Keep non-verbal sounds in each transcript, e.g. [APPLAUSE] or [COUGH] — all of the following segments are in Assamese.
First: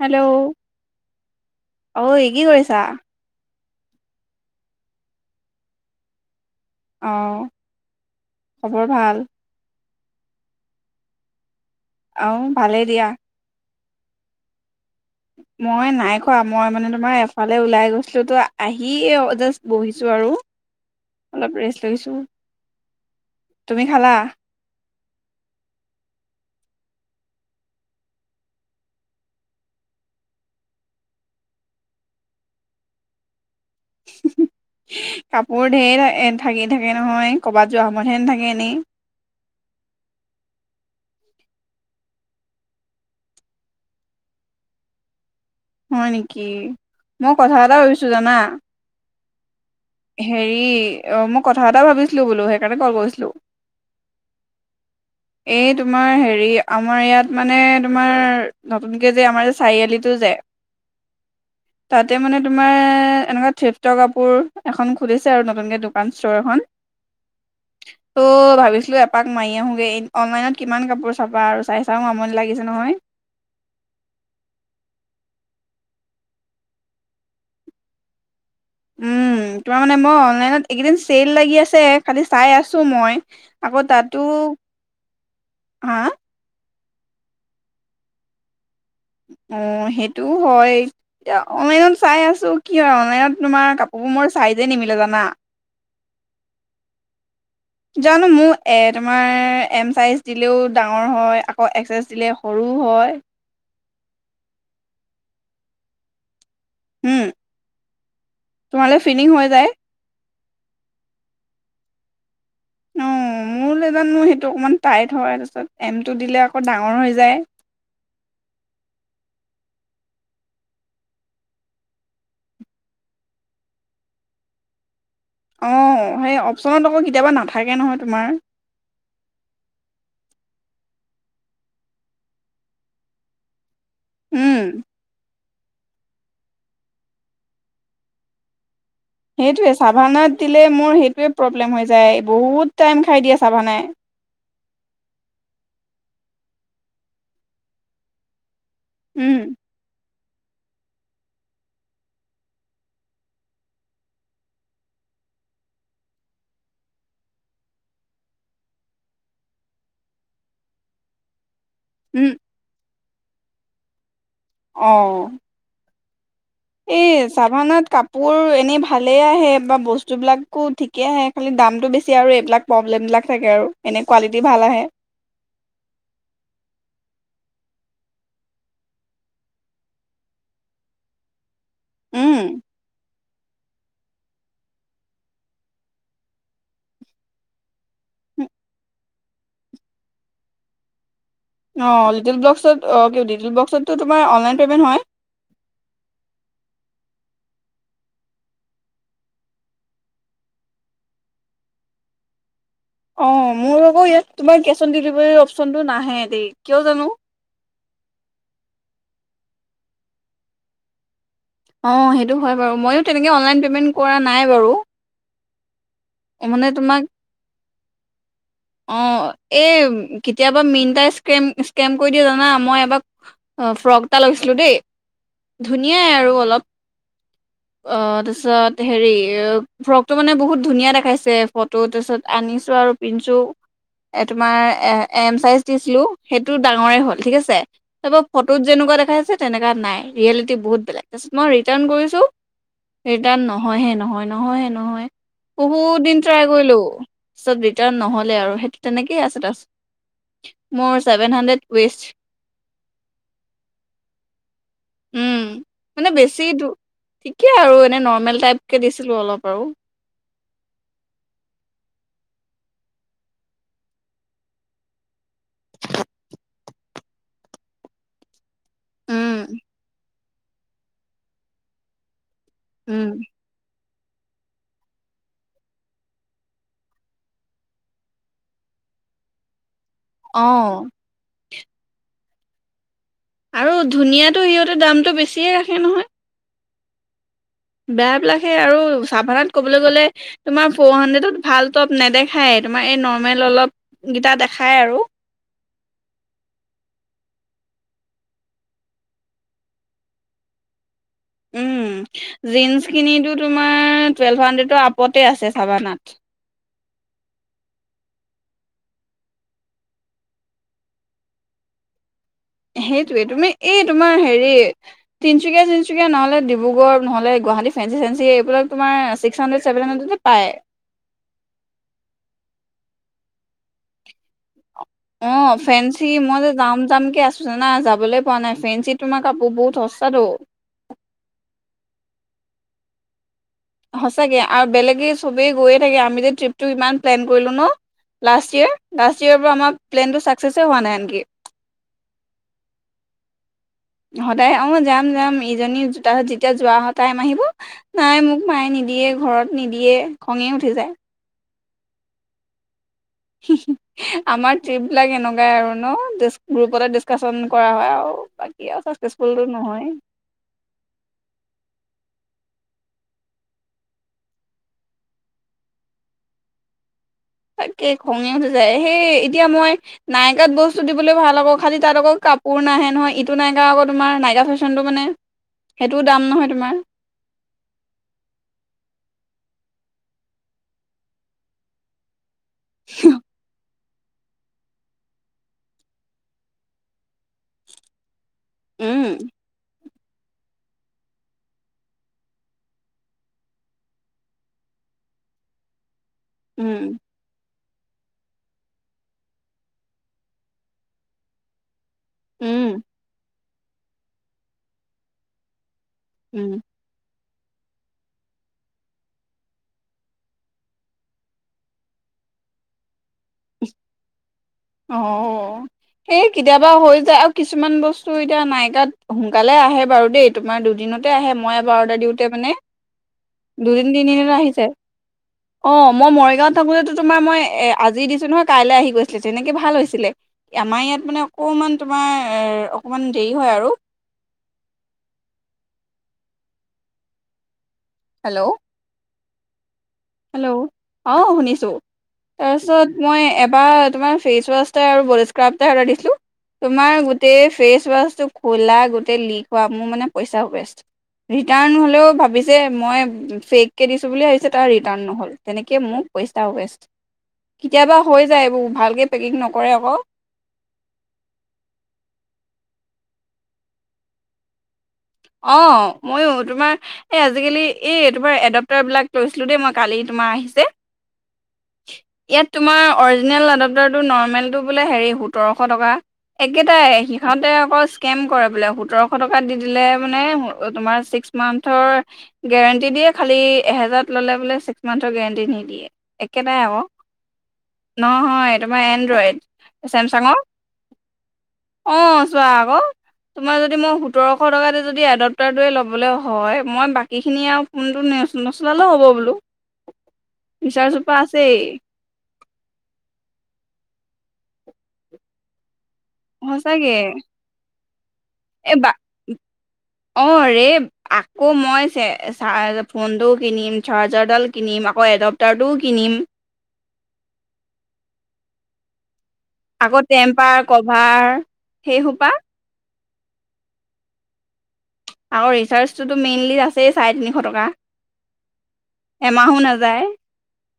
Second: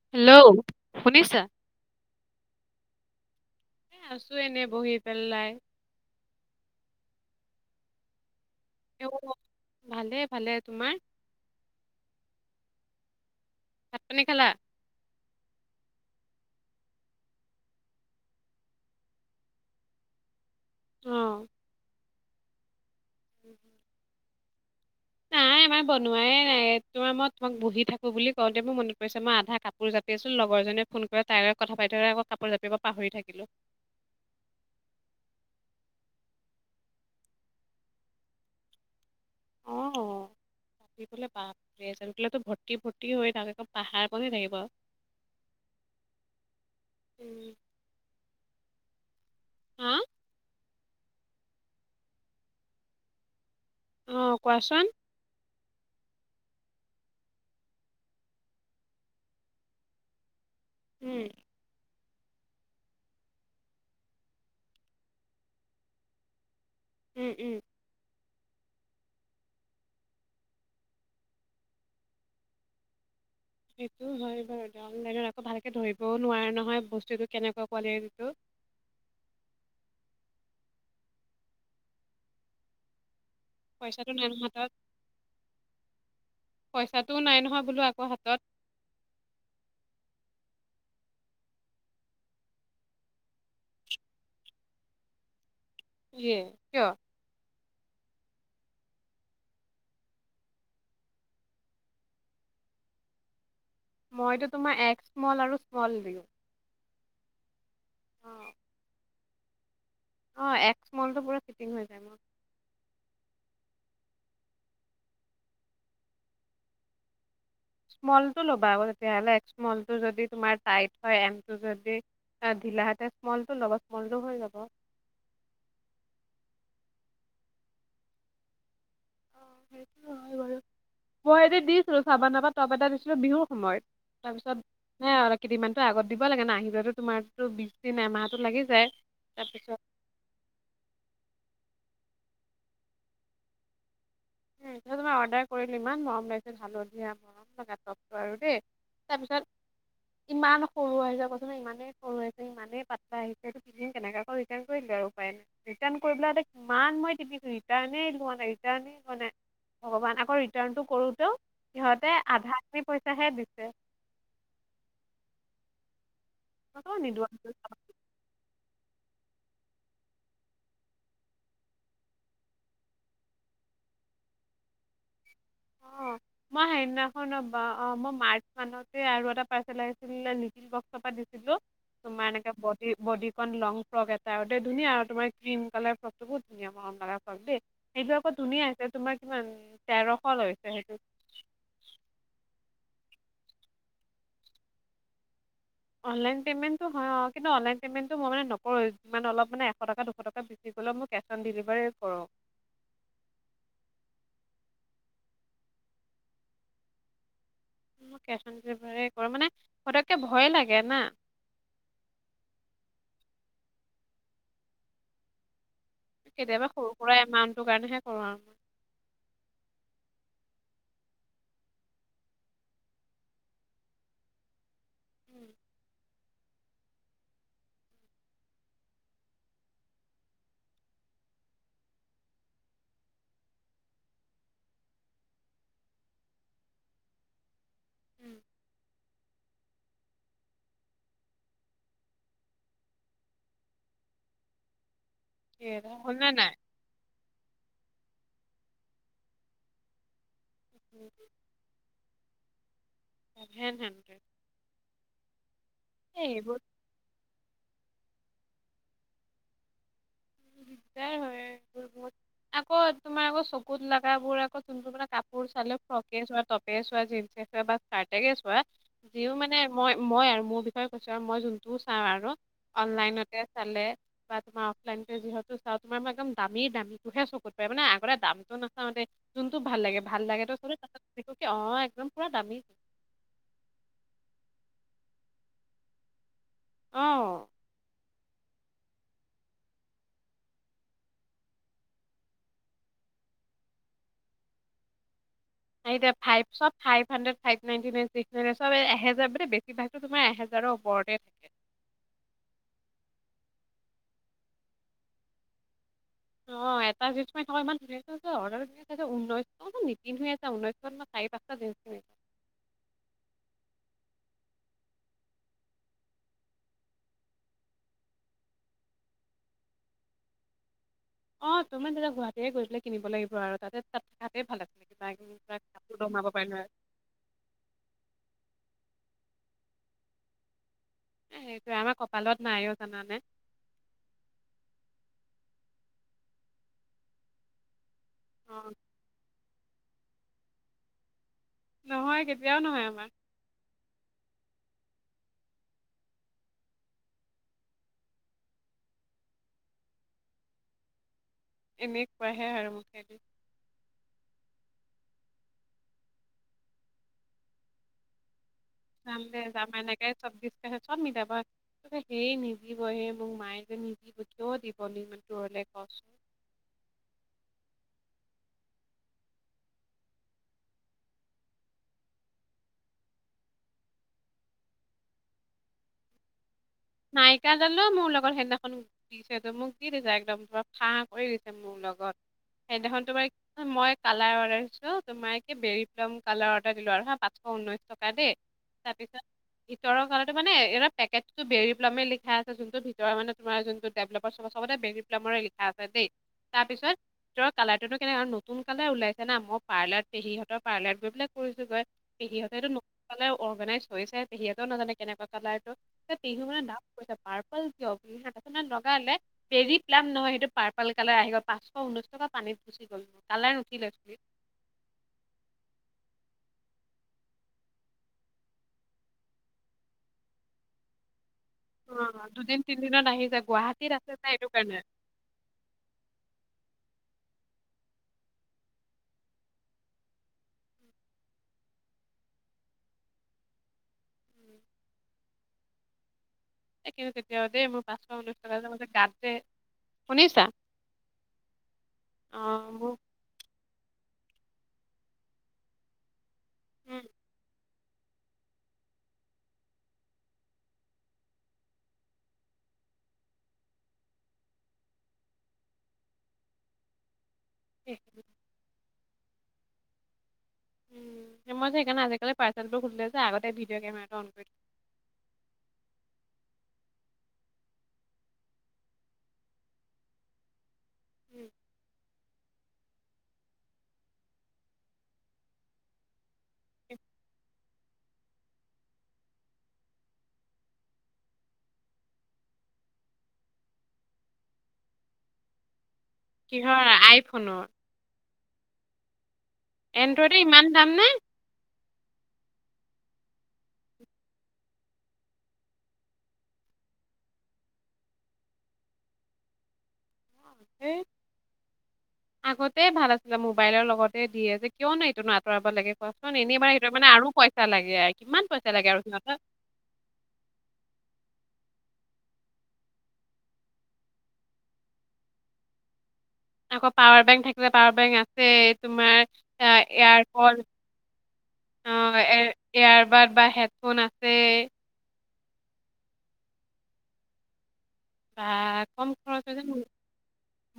হেল্ল' শুনিছা? অ এই কি কৰিছা? এ আছো এনেই বহি পেলাই অহঁ খবৰ ভাল? ভালে-ভালে তোমাৰ? অহ ভালেই দিয়া? ! ভাত পানী খালা? মই নাই খোৱা মই মানে তোমাৰ এফালে ওলাই গৈছিলো তো আহি জাষ্ট বহিছো আৰু৷ অ'। অলপ ৰেষ্ট লৈছো ৷ তুমি খালা? নাই আমাৰ বনোৱাই নাই তোমাৰ মই তোমাক বহি থাকো বুলি কওঁতে মোৰ মনত পৰিছে মই আধা কাপোৰ জাপি আছো লগৰ জনীয়ে ফোন কৰি তাই লগত কথা পাতি থাকলে আকৌ কাপোৰ জাপিব পাহৰি থাকিলো ৷ কাপোৰ ঢেৰ থাকি থাকে নহয় ক'ৰবাত যোৱা সময়তহে নথাকে এনেই ৷ থাক বো ভৰ্তি ফৰ্তি হৈ থাক একম পাহাৰ ব থাকিব [UNINTELLIGIBLE] হয় নেকি মই উম, কথা এটা ভাবিছো জানা৷ হা হেৰি অ মই কথা এটা ভাবিছিলো বোলো সেইকাৰণে কল কৰিছিলো ৷ অ কোৱাচোন। এই তোমাৰ হেৰি আমাৰ ইয়াত মানে তোমাৰ নতুনকে যে আমাৰ চাৰিআলিটো যে উম। তাতে মানে তোমাৰ এনেকুৱা থিপ্ত কাপোৰ এখন খুলিছে আৰু নতুনকে দোকান ষ্ট'ৰ এখন উম, উম। ত' ভাবিছিলো এপাক মাৰি আহোগে অনলাইনত কিমান কাপোৰ চাবা আৰু চাই চা আমনি লাগিছে নহয়। সেইটো হয় বাৰু। অনলাইনত আকৌ ভালকে ধৰিবও নোৱাৰে নহয় বস্তুটো কেনেকুৱা কোৱালিটিটো। উম তোমাৰ মানে মই অনলাইনত এইকেইদিন চেল লাগি আছে, খালি চাই আছো মই। আকৌ পইচাটো তাতো, নাই নহয় হাতত হা? পইচাটোও নাই নহয় বোলো আকৌ হাতত। অ সেইটোও হয় এতিয়া অনলাইনত চাই আছোঁ কি হয়, অনলাইনত তোমাৰ কাপোৰবোৰ মোৰ চাইজে নিমিলে জানা। ইএ কিয়? জানো মোক এ তোমাৰ এম চাইজ দিলেও ডাঙৰ হয় আকৌ এক্স এচ দিলে সৰু হয়। মইতো তোমাৰ এক স্মল আৰু স্মল দিওঁ। উম। [INAUDIBLE] যায়। অ এক্স স্মলটো পুৰা ফিটিং হৈ যায় মোৰ। অ মোৰলে জানো সেইটো অকণমান টাইট হয়, তাৰপিছত এমটো দিলে আকৌ ডাঙৰ হৈ যায়। স্মলটো ল'বা আক তেতিয়াহলে স্মলটো যদি তোমাৰ টাই হয় এমটো যদি ঢিলাতে স্মল ল'ব স্মলটো হৈ যাব। অঁ সেই অপচনত আকৌ কেতিয়াবা নাথাকে নহয় তোমাৰ। সেইটো বাৰু মই এতি দিছিলো চাবা নাবা তপ এটা দিছিলো বিহুৰ সময়ত। তাৰপিছত উম হ [UNINTELLIGIBLE] কেইদিন মানতো আগত দিব লাগে ন, আহিবো তোমাৰতো বিশ দিন এমাহতো লাগি যায়। তাৰপিছত সেইটোৱে চভানাত দিলে মোৰ সেইটোৱে প্ৰ ্ম হৈ যায় বহুত টাইম খাই দিয়ে ছাভানাই। এতিয়া তোমাৰ অৰ্ডাৰ কৰিলো ইমান মৰম লাগিছে হালধীয়া মৰম লগা টপটো আৰু দেই। তাৰপিছত উম ইমান সৰু আহিছে কচোন ইমানেই সৰু আহিছে, ইমানেই পাতলা আহিছে এই পিন্ধো কেনেকে? আকৌ ৰিটাৰণ কৰি দিলোঁ আৰু উপায় নাই। ৰিটাৰ্ণ কৰিব কিমান মই টিপিছো ৰিটাৰ্ণ লোৱা নাই ৰিটাৰ্ণ ভগৱান আকৌ ৰিটাৰ্ণটো কৰোতেও সিহঁতে উম আধাখিনি পইচা হে দিছে। অহ। মই কৈছোঁ এই নিদো ছাভানাত কাপোৰ এনেই ভাল ভালেই আহে বা বস্তুবিলাকো ঠিকেই আহে, খালি দামটো বেছি আৰু এইবিলাক প্ৰব্লেমবিলাক থাকে আৰু। এনে কোৱালিটি ভাল আহে। অ মই সেইদিনাখন অ মই মাৰ্চ মানতে আৰু এটা পাৰ্চেল আহিছিলে, লিটিল বক্সৰ পৰা দিছিলো। তোমাৰ উম এনেকে body body on long frock এটা আৰু দেই, ধুনীয়া আৰু তোমাৰ ক্ৰীম কালাৰ ফ্ৰকটো বহুত ধুনীয়া মৰম কালাৰ ফ্ৰক দেই। সেইটো আকৌ ধুনীয়া হৈছে তোমাৰ কিমান তেৰশ লৈছে। সেইটো অঁ লিটিল বক্সত অঁ লিটিল বক্সততো তোমাৰ অনলাইন পে'মেণ্ট হয়। অনলাইন পে'মেণ্টটো হয় অঁ কিন্তু অনলাইন পে'মেণ্টটো মই মানে নকৰোঁ ইমান অলপ মানে এশ টকা দুশ টকা বেছি গ'লেও মই কেছ অন ডেলিভাৰী কৰোঁ। অঁ মোৰ আকৌ ইয়াত তোমাৰ কেচ অন ডেলিভাৰীৰ অপশচনটো নাহে দেই। কিয় জানো? মই কেচ অন ডেলিভাৰী কৰো মানে সতককে ভয় লাগে না। অঁ সেইটো হয় বাৰু ময়ো তেনেকে অনলাইন পে'মেণ্ট কৰা নাই বাৰু মানে কেতিয়াবা সৰু তোমাক সুৰা এমাউণ্ট কাৰণেহে কৰোঁ আৰু অ এই কেতিয়াবা মিনটা ইচক্ৰেম ইচক্ৰেম কৰি দিয়ে জানা মই এবাৰ আ ফ্ৰক এটা লৈছিলোঁ দেই উম, ধুনীয়াই আৰু অলপ অ তাৰপিছত হেৰি ফ্ৰক টো মানে বহুত ধুনীয়া দেখাইছে ফটো তাৰপিছত আনিছো আৰু পিন্ধিছো এ তোমাৰ এ এম চাইজ দিছিলো সেইটো ডাঙৰে হ'ল ঠিক আছে তাপা উম, ফটোত যেনেকুৱা দেখাইছে তেনেকা নাই ৰিয়েলিটি বহুত বেলেগ, মই ৰিটাৰ্ণ কৰিছোঁ ৰিটাৰ্ণ নহয়হে নহয় নহয়হে নহয় সেইয়া বহুত দিন হ'ল নে ট্ৰাই নাই? কৰিলোঁ পাছত ৰিটাৰ্ণ নহ'ল আৰু সেইটো তেনেকে আছে তাপাছত মোৰ seven hundred waist seven hundred উম এ এইবোৰত কি আৰু এনে নৰ্মেল টাইপকে দিছিলোঁ অলপ আৰু দিগদাৰ হয় এইবোৰ বহুত আকৌ তোমাৰ আকৌ চকুত লগাবোৰ আকৌ যোনটো মানে কাপোৰ চালে ফ্ৰকে চোৱা, টপে চোৱা, জিন্স চোৱা বা স্কাৰ্টকে চোৱা যিও উম মানে মই মই আৰু মোৰ বিষয়ে কৈছোঁ আৰু মই যোনটো চাওঁ আৰু উম অনলাইনতে চালে বা তোমা অফলাইন যিহেতু চাওঁ তোমাৰ ম একদম দামী দামীটোহে চকুত পৰে মানে আগতে দামটো নাচাওঁ দেই যোনটো ভাল লাগে ভাল লাগে অ তো চল ততো অ একদম পুৰা দামী আৰু ধুনীয়াটো সিহঁতে দামটো বেছিয়ে ৰাখে নহয় অহ বেয়াবিলাক সেই আৰু চাফানাত ক'বলৈ গ'লে তোমাৰ ফ'ৰ হাণ্ড্ৰেডত ভাল টপ নেদেখায়ে তোমাৰ এই নৰ্মেল অলপ কেইটা দেখায় আৰু এতিয়া ফাইভ চব five hundred five ninety nine six এ এহেজাৰ মানে বেছিভাগটো তোমাৰ এহেজাৰৰ ওপৰতে থাকে। উম জীন্চ খিনিটো তোমাৰ টুৱেল্ভ হাণ্ড্ৰেডৰ আপতে আছে চাবানা অ এটা জিন্চ মই থকা ইমান শুনি [UNINTELLIGIBLE] আছোঁ যে ঘ ঊনৈশ নীতিন হৈ আছে ঊনৈশত মই চাৰি পাঁচটা জ কিনিছো [INAUDIBLE] সেইটোৱে তুমি এই তোমাৰ হেৰি তিনিচুকীয়া চিনচুকীয়া নহ'লে ডিব্ৰুগড় নহ'লে গুৱাহাটী ফেঞ্চি চেঞ্চি এইবিলাক তোমাৰ ছিক্স হাণ্ড্ৰেড ছেভেন হাণ্ড্ৰেডতে পায় অ তোমাৰ তেতিয়া গুৱাহাটীয়ে গৈ পেলাই কিনিব লাগিব আৰু তাতে তাত তাতে ভাল আছে অ ফেণ্সি মই যে যাম যাম কে আছোঁ জানা যাবলে পোৱা নাই ফেঞ্চি তোমাক কাপোৰ বহুত সস্তাটো এ সেইটোয়ে আমাৰ কপালত নাই অ জানানে সঁচাকে আৰু বেলেগে সবেই গৈয়ে থাকে আমি যে ট্ৰিপটো ইমান প্লেন কৰিলো ন লাষ্ট অ' ইয়েৰ লাষ্ট ইয়েৰ পৰা আমাক প্লেন টো ছাকচেচে হোৱা নাই আনকি নহয় কেতিয়াও নহয় আমাৰ সদায় অ যাম যাম ইজনী তাপাছত যেতিয়া যোৱা অ টাইম আহিব নাই মোক মায়ে নিদিয়ে ঘৰত নিদিয়ে খঙে উঠি যায় এনেকুৱাহে আৰু [UNINTELLIGIBLE] আমাৰ ট্ৰিপ বিলাক এনেকুৱাই আৰু ন গ্ৰুপতে ডিচকাচন কৰা হয় আৰু আৰু যাম দে চাকচেচফুলটো যাম নহয় এনেকে চবছ ত চব মিলাব সেই নিদিবহে মোক মায়ে যে নিদিব কিয় দিব নু ইমান দূৰলে কচোন? এই খঙে উঠি যায় সেই এতিয়া মই নাইকাত বস্তু দিবলৈ ভাল হ'ব খালি তাত আকৌ কাপোৰ নাহে নহয় ইটো নাইকা আকৌ তোমাৰ নাইকা ফেশ্বনতটো মানে সেইটোও দাম নহয় তোমাৰ নাইকা দালো মোৰ লগত সেইদিনাখন দিছে ত মোক দি দিছে একদম পুৰা ফাঁ কৰি দিছে মোৰ লগত। সেইদিনাখনতো মানে মই কালাৰ অৰ্ডাৰ দিছো তোমাৰে বেৰি প্লাম কালাৰ অৰ্ডাৰ দিলো আৰু হা পাচশ ঊনৈশ টকা দেই উম তাৰপিছত ভিতৰৰ কালাৰতো মানে এ পেকেটতটো বেৰি প্লামে লিখা আছে যোনটো ভিতৰ মানে তোমাৰ‌ যোনটো ডেভ্লপাৰ চবতে বেৰি প্লামৰে লিখা আছে দেই উম তাৰপিছত কালাৰটোতো কেনেক আৰু নতুন কালাৰ ওলাইছে না মই পাৰ্লাৰ পেহীহঁতৰ পাৰ্লাৰত গৈ পেলে কৰিছো গৈ উম পেহীহতেটো নতুন অৰ্গেনাইজ হৈছে পেহীহতেও নাজানে কেনেকুৱা কালাৰ পেহী উম মানে পাৰপল কিয় লগালে বেৰি প্লাম নহয় সেইটো পাৰল কালাৰ আহি গ'ল পাঁচশ ঊনৈশ টকা পানীত গুচি গ'ল। কালাৰে নুঠিলে চুলিত অ সেই কেতিয়াবা হৈ যায় আৰু কিছুমান বস্তু এতিয়া নাইকাত সোনকালে আহে বাৰু দেই তোমাৰ দুদিনতে আহে মই এবাৰলে দিওতে অ মানে দুদিন তিনদিনত আহি যায় দুদিন গুৱাহাটীত আছে যে তিনদিনতে এইটো আহিছে। কাৰণে অ মই মৰিগাওত থাকোতেতো তোমাৰ মই এ আজি দিছো নহয় কাইলৈ আহি গৈছিলে। তেনেকে ভাল হৈছিলে আমাৰ ইয়াত মানে অকণমান তোমাৰ অকণমান দেৰি হয় আৰু। একে তেতিয়া পাঁশল্লি হেল্ল' কা ম গাত [UNINTELLIGIBLE] তে হেল্ল' অ শুনিছো অ মোৰ তাৰপিছত মই এবাৰ তোমাৰ ফেচ ৱাছটোৱে আৰু বডী স্ক্ৰাব টোহে অৰ্ডাৰ দিছিলো। তোমাৰ উম গোটেই ফ্ৰেচ ৱাছটো খুলা, গোটেই লিক হোৱা মোৰ‌ মানে পইচা ৱেষ্ট। ৰিটাৰ্ণ হ'লেও ভাবিছে মই ফেক কে দিছো বুলি ভাবিছে। নহ'ল তেনেকে মোৰ পইচা ৱেষ্ট। কেতিয়াবা হৈ যায় এইবোৰ ভালকে পেকিং নকৰে আকৌ উ মই যে সেইকাৰণে আজিকালি পাৰ্চেলবোৰ খোলোতে যে আগতে ভিডিঅ' কেমেৰাটো অন কৰি থও। অ মইও তোমাৰ এই আজিকালি এই তোমাৰ এডপটাৰ বিলাক লৈছিলো দেই মই কালি তোমাৰ আহিছে থওঁ [UNINTELLIGIBLE] ইয়াত তোমাৰ অৰিজিনেল এডপটৰটো নৰ্মেলটো বোলে হেৰি সোতৰশ টকা একেটাই সিহঁতে আকৌ স্কেম কৰে বোলে, সোতৰশ টকা দি দিলে মানে তোমাৰ ছিক্স মান্থৰ গেৰেণ্টি দিয়ে, খালি এহেজাৰত ললে বোলে ছিক্স মান্থৰ গেণ্টি নিদিয়ে। একেটাই কিহৰ আঁক আইফোনৰ নহয় তোমাৰ এনড্ৰইড। এনড্ৰইডৰ চেমচাঙৰ, ইমান দাম অঁ চোৱা আঁক! তোমাৰ যদি মই সোতৰশ টকা যদি যদি এডপটাৰোটোৱে ল'বলৈ হয়, মই বাকীখিনি আৰু ফোনটো নচলালে হ'ব বোলোঁ। আগতেই ভাল আছিলে, মোবাইলৰ লগত দিয়ে যে কিয় নো এতিয়ানো আতৰাব লাগে। কচোন এনেই মানে, সঁচাকে সেইটো মানে, আৰু পইচা লাগে। কিমান পইচা এই লাগে আৰু বা সিহঁতক। চাৰ, ফোনটোও কিনিম, চাৰ্জাৰডালো কিনিম, আকৌ এডপ্টাৰটোও কিনিম। আকৌ পাৱাৰ বেংক থাকিলে পাৱাৰ বেংক আছে, তোমাৰ আ আকৌ টেম্পাৰ, এয়াৰপড কভাৰ সেই সোপা কাৰবাৰ বা হেডফোন আছে। আকৰ ৰিচাৰ্জটোতো মেইনলি আছেই চাৰে তিনিশ টকা। বা কম খৰচ এমাহো যে নাযায়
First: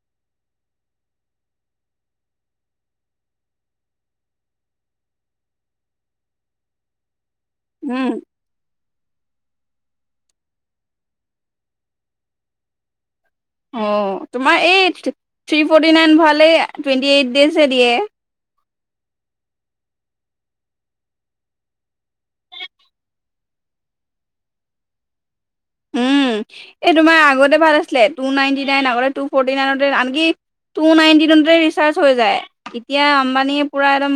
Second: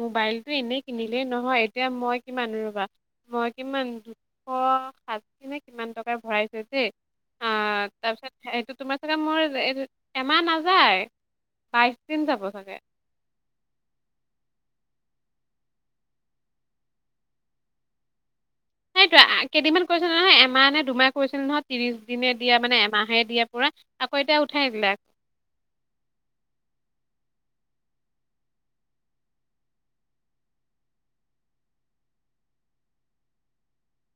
মোবাইলটো এনেই কিনিলেই নহয়, এতিয়া মই কিমান ৰবা, মই কিমান দুশ ষাঠি ন কিমান টকাৰ ভৰাই থৈছো দেই। অ' উম তাৰপিছত সেইটো তোমাৰ চাগে মোৰ এমাহ নাযায়, বাই চ দিন যাব চাগে। অ তোমাৰ এই থ্ৰী ফৰ্টি নাইন ভৰালেই টুৱেণ্টি এইট ডজে হে দিয়ে। সেইটোয়ে, কেইদিনমান কৰিছিলোঁ নহয় এমাহ নে দুমাহ কৰিছিলোঁ নহয়, ত্ৰিশ দিনে দিয়া, মানে এমাহে দিয়া, পুৰা, আকৌ এতিয়া উঠাই দিলে। উম! এই তোমাৰ আগতে ভাল আছিলে, পু নাইন্টি নাইন আগতে টু ফৰটি নাইনতে আনকি, পু ফৰটি নাইনতে ৰিচাৰ্জ হৈ যায়। এতিয়া আম্বানীয়ে পুৰা একদম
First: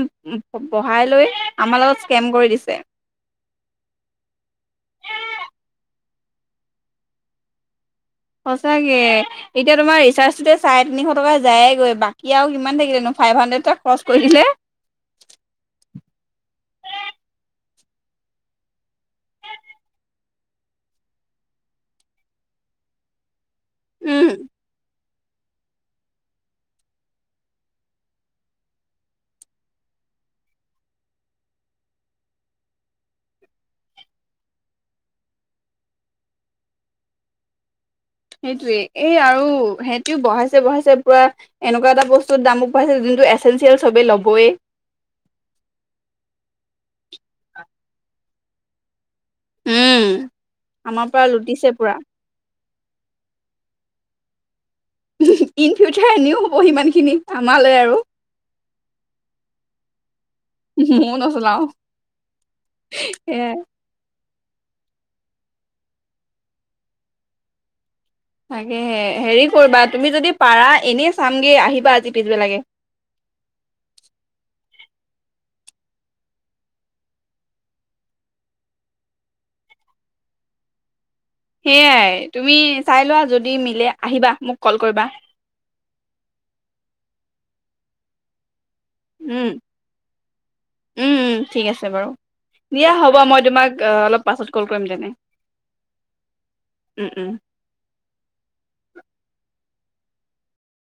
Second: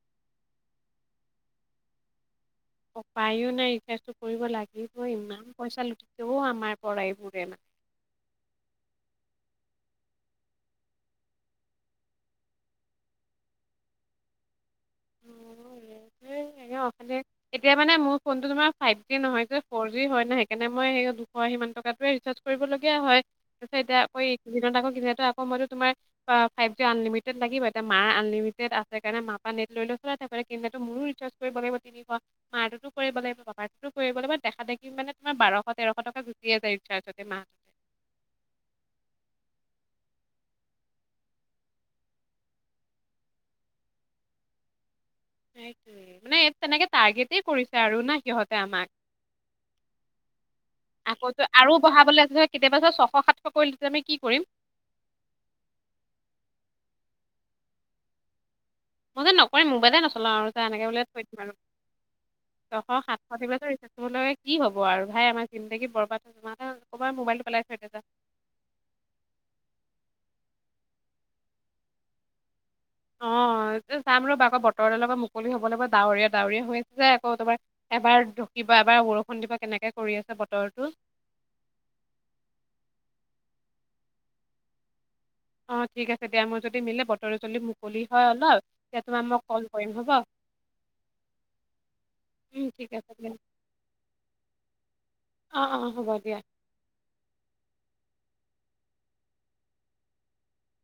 বঢ়াই লৈ, আমাৰ‌ লগত স্কেম কৰি দিছে। উপায়ো নাই, এতিয়া কৰিব লাগিবই, ইমান পইচা লুটে ও আমাৰ পৰাই এইবোৰে মানে। সঁচাকে, এতিয়া তোমাৰ ৰিচাৰ্জটোতে চাৰে তিনিশ টকা যায়েগৈ, বাকী আৰু কিমান থাকিলেনো ফাইভ হাণ্ড্ৰেড খৰচ কৰিলে। এতিয়া মানে মোৰ ফোনটো তুমাৰ মানে ফাইভ জি নহয় যে ফৰ জি হয়, ত' সেইকাৰণে মানে সিমানটকায়ে ৰিচাৰ্জ কৰিবলগীয়া হয়। তাৰপিছত এতিয়া আকৌ, উম এইকেইদিনত আকৌ [UNINTELLIGIBLE] তুমাৰ ফাইভ কে আনলিমিটেড লাগিব, এতিয়া মাঁৰ আনলিমিটেড আছে কাৰণে মাঁৰ পৰা নেট লৈ লৈ চা তে কিন্ত মোৰো ৰিচাৰ্জ কৰিব লাগিব। তিনিশ মাটোতো কৰিব লাগিব, পাপাটোতো কৰিব লাগিব, দেখা দেখি মানে তোমাৰ বাৰশ তেৰশ টকা গুচিয়ে যায় ৰিচাৰ্জতে মাহতে। সেইটোৱে, এই আৰু সেইটোও বঢ়াইছে বঢ়াইছে পুৰা এনেকুৱা এটা বস্তুত দামো বঢ়াইছে যোনটো এচেঞ্চিয়েল সবেই ল'বই। মানে এইটো তেনেকে টাৰ্গেট কৰিছে আৰু না সিহঁতে আমাক। উম আমাৰ পৰা আকৌতো আৰু লুটিছে পুৰা। বঢ়াবলৈ আছে কেতিয়াবা যদি ছশ সাতশ কৰি দিলে আমি কি কৰিম? ইন ফিউচাৰ এনেও হ'ব, সিমানখিনি আমালৈ আৰু। মই যে নকৰো, ম'বাইলে নচলা চলাও আৰু যা, এনেকে বুলিয় ময়ো থৈ দিম আৰু। নচলাও ছশ সাতশ সেয়াই থাকিবটো ৰিচ কি হ'ব আৰু ভাই, আমাৰ জিন্দেগী বৰবাদ কৰবাৰ মোবাইলটো পেলাই থৈ দিওঁ যা। তাকে হেৰি কৰিবা তুমি যদি পাৰা এনেই চামগে আহিবা আজি পিছবেলাকে। অ যাম ৰ'বা আকৌ বতৰডালৰপ পৰা মুকলি হ'ব লাগিব ডাৱৰীয়া ডাৱৰীয়া হৈ আছে যে আকৌ তবাৰ এবাৰ ঢুকিব এবাৰ বৰষুণ দিব কেনেকে কৰি আছে বতৰটো। সেয়াই তুমি চাই লোৱা যদি মিলে আহিবা মোক কল কৰিবা। অ ঠিক আছে দিয়া মই যদি মিলি বতৰে যদি মুকলি হয় অলপ। তোমাক মই কল কৰিম হ'ব। ঠিক আছে বাৰু উম, দিয়া ঠিক আছে হ'ব মই তোমাক অলপ পাছত কল কৰিম তেনে অ', অ' হ'ব দিয়া।